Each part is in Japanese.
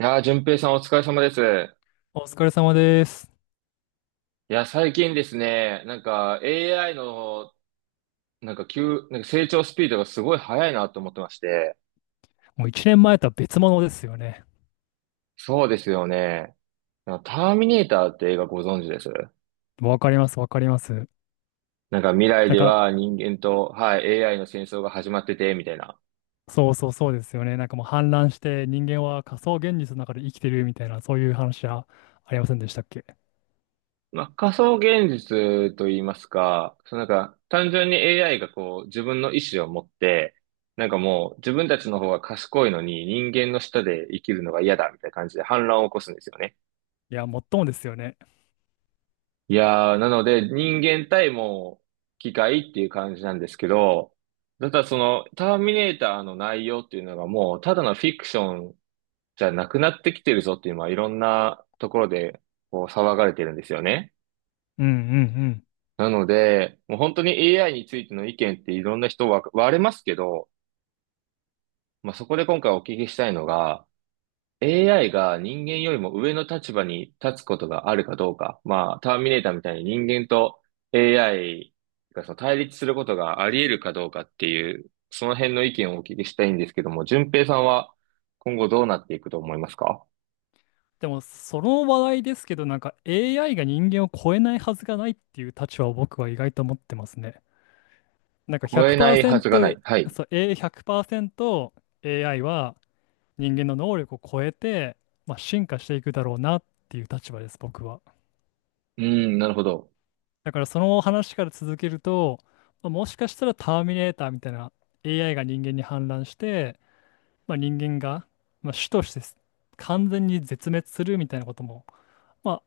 いやー、淳平さんお疲れ様です。お疲れ様です。いや、最近ですね、AI の、なんか急、なんか成長スピードがすごい速いなと思ってまして。もう1年前とは別物ですよね。そうですよね。ターミネーターって映画ご存知です？わかります、わかります。未来なんでか、は人間と、はい、AI の戦争が始まってて、みたいな。そうそうそうですよね。なんかもう氾濫して人間は仮想現実の中で生きてるみたいな、そういう話はありませんでしたっけ？まあ、仮想現実と言いますか、その単純に AI がこう自分の意思を持って、もう自分たちの方が賢いのに人間の下で生きるのが嫌だみたいな感じで反乱を起こすんですよね。いや、もっともですよね。いやー、なので人間対もう機械っていう感じなんですけど、ただそのターミネーターの内容っていうのがもうただのフィクションじゃなくなってきてるぞっていうのはいろんなところでこう騒がれてるんですよね。うんうんうん。なので、もう本当に AI についての意見っていろんな人は割れますけど、まあ、そこで今回お聞きしたいのが、AI が人間よりも上の立場に立つことがあるかどうか。まあ、ターミネーターみたいに人間と AI がその対立することがあり得るかどうかっていう、その辺の意見をお聞きしたいんですけども、順平さんは今後どうなっていくと思いますか？でも、その話題ですけど、なんか AI が人間を超えないはずがないっていう立場を僕は意外と持ってますね。なんか超えないはずが100%、ない。はい。そう、A100% AI は人間の能力を超えて、まあ、進化していくだろうなっていう立場です、僕は。うん、なるほど。だからその話から続けると、まあ、もしかしたらターミネーターみたいな AI が人間に反乱して、まあ、人間が、まあ、種として完全に絶滅するみたいなことも、ま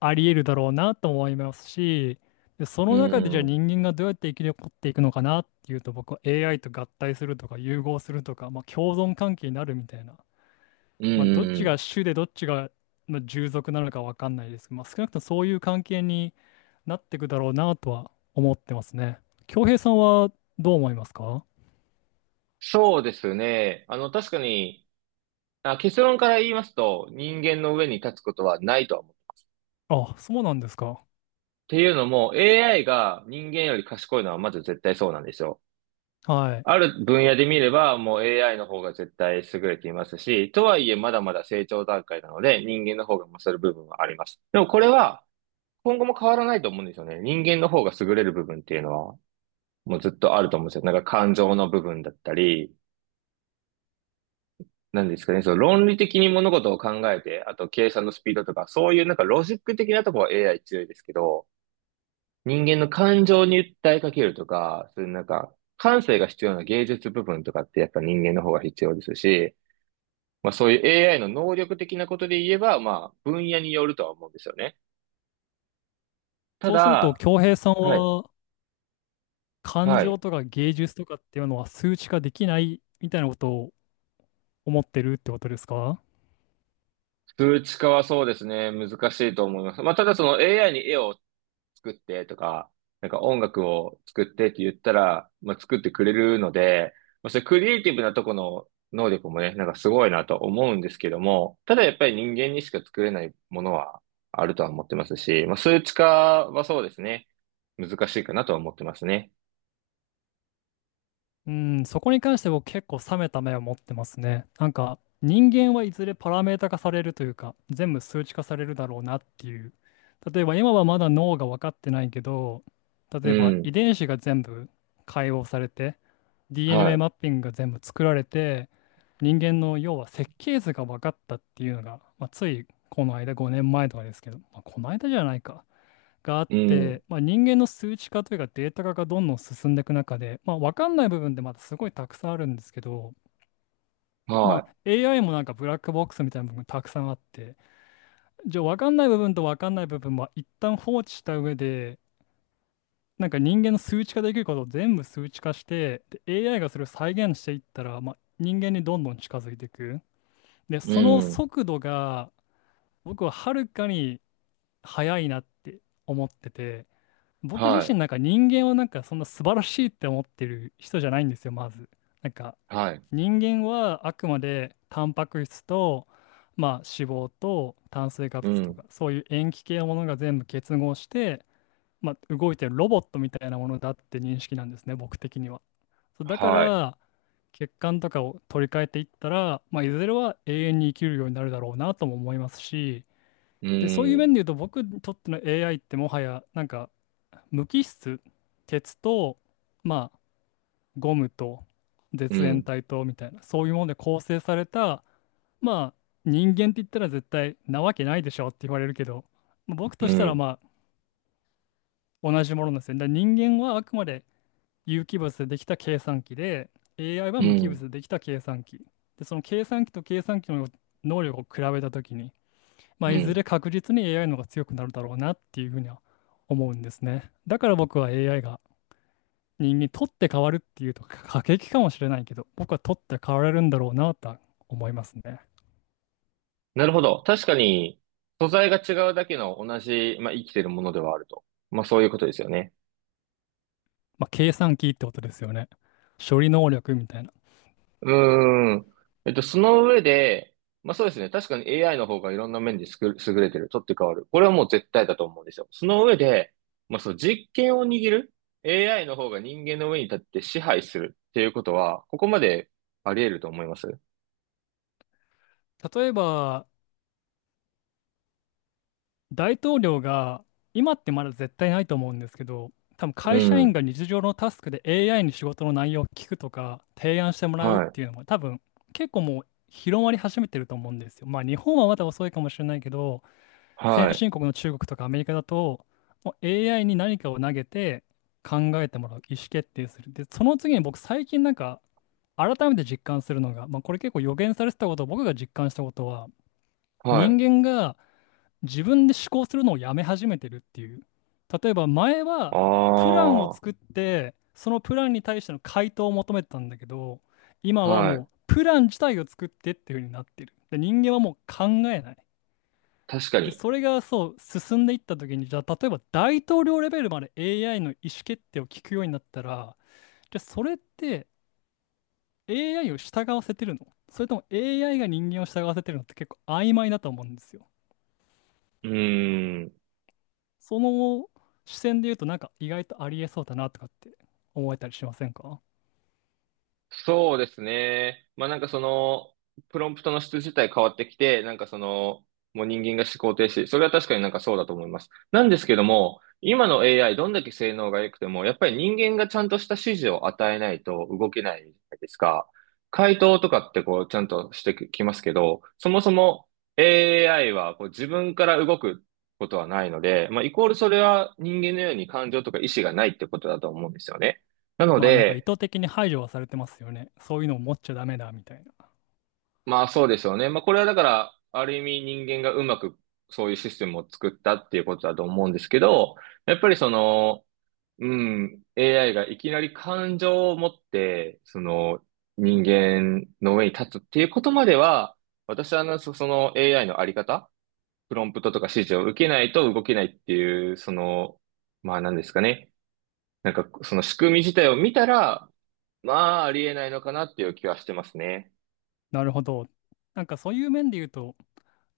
あ、あり得るだろうなと思いますし、で、そうの中ん、うでじゃん、あうん。人間がどうやって生き残っていくのかなっていうと僕は AI と合体するとか融合するとか、まあ、共存関係になるみたいな、うまあ、どっちん。が主でどっちが、まあ、従属なのかわかんないですけど、まあ、少なくともそういう関係になっていくだろうなとは思ってますね。恭平さんはどう思いますか？そうですね。あの、確かに、あ、結論から言いますと、人間の上に立つことはないとは思う。あ、そうなんですか。っていうのも AI が人間より賢いのはまず絶対そうなんですよ。はい。ある分野で見ればもう AI の方が絶対優れていますし、とはいえまだまだ成長段階なので人間の方が勝る部分はあります。でもこれは今後も変わらないと思うんですよね。人間の方が優れる部分っていうのはもうずっとあると思うんですよ。感情の部分だったり、なんですかね、その論理的に物事を考えて、あと計算のスピードとか、そういうロジック的なところは AI 強いですけど、人間の感情に訴えかけるとか、そういう、感性が必要な芸術部分とかってやっぱ人間の方が必要ですし、まあそういう AI の能力的なことで言えば、まあ分野によるとは思うんですよね。たそうすると、だ、恭平さんはい、は感は情い。とか芸術とかっていうのは数値化できないみたいなことを思ってるってことですか？数値化はそうですね、難しいと思います。まあただその AI に絵を作ってとか、音楽を作ってって言ったら、まあ、作ってくれるので、まあ、それクリエイティブなとこの能力もね、すごいなと思うんですけども、ただやっぱり人間にしか作れないものはあるとは思ってますし、まあ、数値化はそうですね、難しいかなとは思ってますね。うん、そこに関して僕結構冷めた目を持ってますね。なんか人間はいずれパラメータ化されるというか全部数値化されるだろうなっていう。例えば今はまだ脳が分かってないけど、う例えば遺ん。伝子が全部解放されて は DNA い。マッピングが全部作られて人間の要は設計図が分かったっていうのが、まあ、ついこの間5年前とかですけど、まあ、この間じゃないか。があっうん。て、まあ、人間の数値化というかデータ化がどんどん進んでいく中で、まあ、分かんない部分でまだすごいたくさんあるんですけど、まはあ、AI もなんかブラックボックスみたいな部分たくさんあって、じゃあ分かんない部分と分かんない部分は一旦放置した上でなんか人間の数値化できることを全部数値化してで AI がそれを再現していったら、まあ、人間にどんどん近づいていく。でい。うそのん。速度が僕ははるかに速いなって思ってて。僕自は身なんか人間をなんかそんな素晴らしいって思ってる人じゃないんですよ、まず。なんかい。はい。人間はあくまでタンパク質と、まあ、脂肪と炭水化う物とん。かそういう塩基系のものが全部結合して、まあ、動いてるロボットみたいなものだって認識なんですね、僕的には。そうだかはい。ら血管とかを取り替えていったら、まあ、いずれは永遠に生きるようになるだろうなとも思いますし、うで、そういう面でん。言うと僕にとっての AI ってもはやなんか無機質、鉄と、まあ、ゴムとう絶縁ん。体とみたいな、そういうもので構成された、まあ、人間って言ったら絶対なわけないでしょって言われるけど、まあ僕うとしたらん。まあ、同じものなんですよね。だから人間はあくまで有機物でできた計算機で、AI はう無機物ん。でできた計算機。で、その計算機と計算機の能力を比べたときに、まうあ、いずん。れ確実に AI の方が強くなるだろうなっていうふうには思うんですね。だから僕は AI が人間、取って変わるっていうと 過激かもしれないけど、僕は取って変われるんだろうなとは思いますね。なるほど。確かに、素材が違うだけの同じ、まあ、生きてるものではあると。まあ、そういうことですよね。まあ、計算機ってことですよね。処理能力みたいな。うーん。えっと、その上で、まあ、そうですね。確かに AI の方がいろんな面ですく優れてる。取って代わる。これはもう絶対だと思うんですよ。その上で、まあ、そう、実権を握る AI の方が人間の上に立って支配するっていうことは、ここまであり得ると思います。例えば、大統領が、今ってまだ絶対ないと思うんですけど、多分う会社員ん。が日常のタスクで AI に仕事の内容を聞くとか、提案してもらうっはい。ていうのも、多分結構もう広まり始めてると思うんですよ。まあ、日本はまだ遅いかもしれないけど、は先い。進国の中国とかアメリカだと、もう AI に何かを投げて考えてもらう、意思決定する。で、その次に僕最近なんか改めて実感するのが、まあ、これ結構予言されてたこと、僕が実感したことは、は人い。間が自分で思考するのをやめ始めてるっていう。例えば前あはプランを作っあ。て、そのプランに対しての回答を求めてたんだけど、今ははい。もうプラン自体を作ってっていう風になってる。で、人間はもう考えない。確かで、に。それがそう、進んでいった時に、じゃあ、例えば大統領レベルまで AI の意思決定を聞くようになったら、じゃあ、それって AI を従わせてるのそれとも AI が人間を従わせてるのって結構曖昧だと思うんですよ。うーん。その視線で言うと、なんか意外とありえそうだなとかって思えたりしませんか？そうですね。まあその、プロンプトの質自体変わってきて、その、もう人間が思考停止。それは確かにそうだと思います。なんですけども、今の AI どんだけ性能が良くても、やっぱり人間がちゃんとした指示を与えないと動けないじゃないですか。回答とかってこうちゃんとしてきますけど、そもそも AI はこう自分から動くことはないので、まあイコールそれは人間のように感情とか意思がないってことだと思うんですよね。なのまあなんか意で、図的に排除はされてますよね。そういうのを持っちゃダメだみたいな。まあそうでしょうね。まあこれはだから、ある意味人間がうまくそういうシステムを作ったっていうことだと思うんですけど、やっぱりその、うん、AI がいきなり感情を持って、その人間の上に立つっていうことまでは、私はあのの AI のあり方、プロンプトとか指示を受けないと動けないっていう、その、まあ何ですかね。その仕組み自体を見たら、まあありえないのかなっていう気はしてますね。なるほど。なんかそういう面で言うと、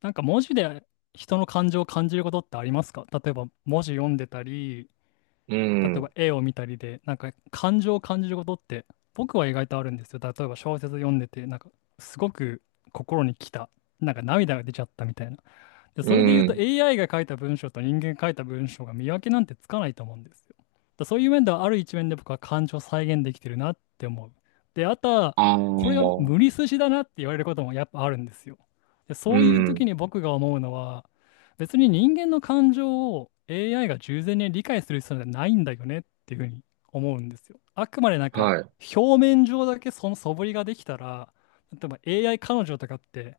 なんか文字で人の感情を感じることってありますか？例えば文字読んでたり、う例えん。ば絵を見たりで、なんか感情を感じることって僕は意外とあるんですよ。例えば小説読んでて、なんかすごく心に来た、なんか涙が出ちゃったみたいな。で、うそれで言うと ん。AI が書いた文章と人間が書いた文章が見分けなんてつかないと思うんですよ。だそういう面ではある一面で僕は感情を再現できてるなって思う。で、あとは、あこれがあ、無理筋だなって言われることもやっぱあるんですよ。で、うそういう時ん。に僕が思うのは、別に人間の感情を AI が従前に理解する必要なんてないんだよねっていうふうに思うんですよ。あくまでなんかはい。表面上だけその素振りができたら、例えば AI 彼女とかって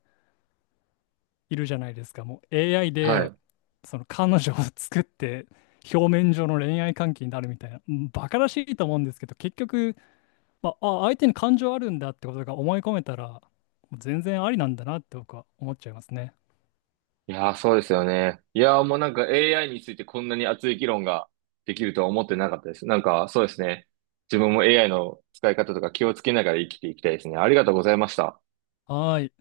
いるじゃないですか。もう AI はで、い。その彼女を作って、表面上の恋愛関係になるみたいな、うん、バカらしいと思うんですけど、結局、まあ、あ、相手に感情あるんだってことが思い込めたら、もう全然ありなんだなって僕は思っちゃいますね。いやー、そうですよね。いやー、もうAI についてこんなに熱い議論ができるとは思ってなかったです。なんか、そうですね。自分も AI の使い方とか気をつけながら生きていきたいですね。ありがとうございました。はーい。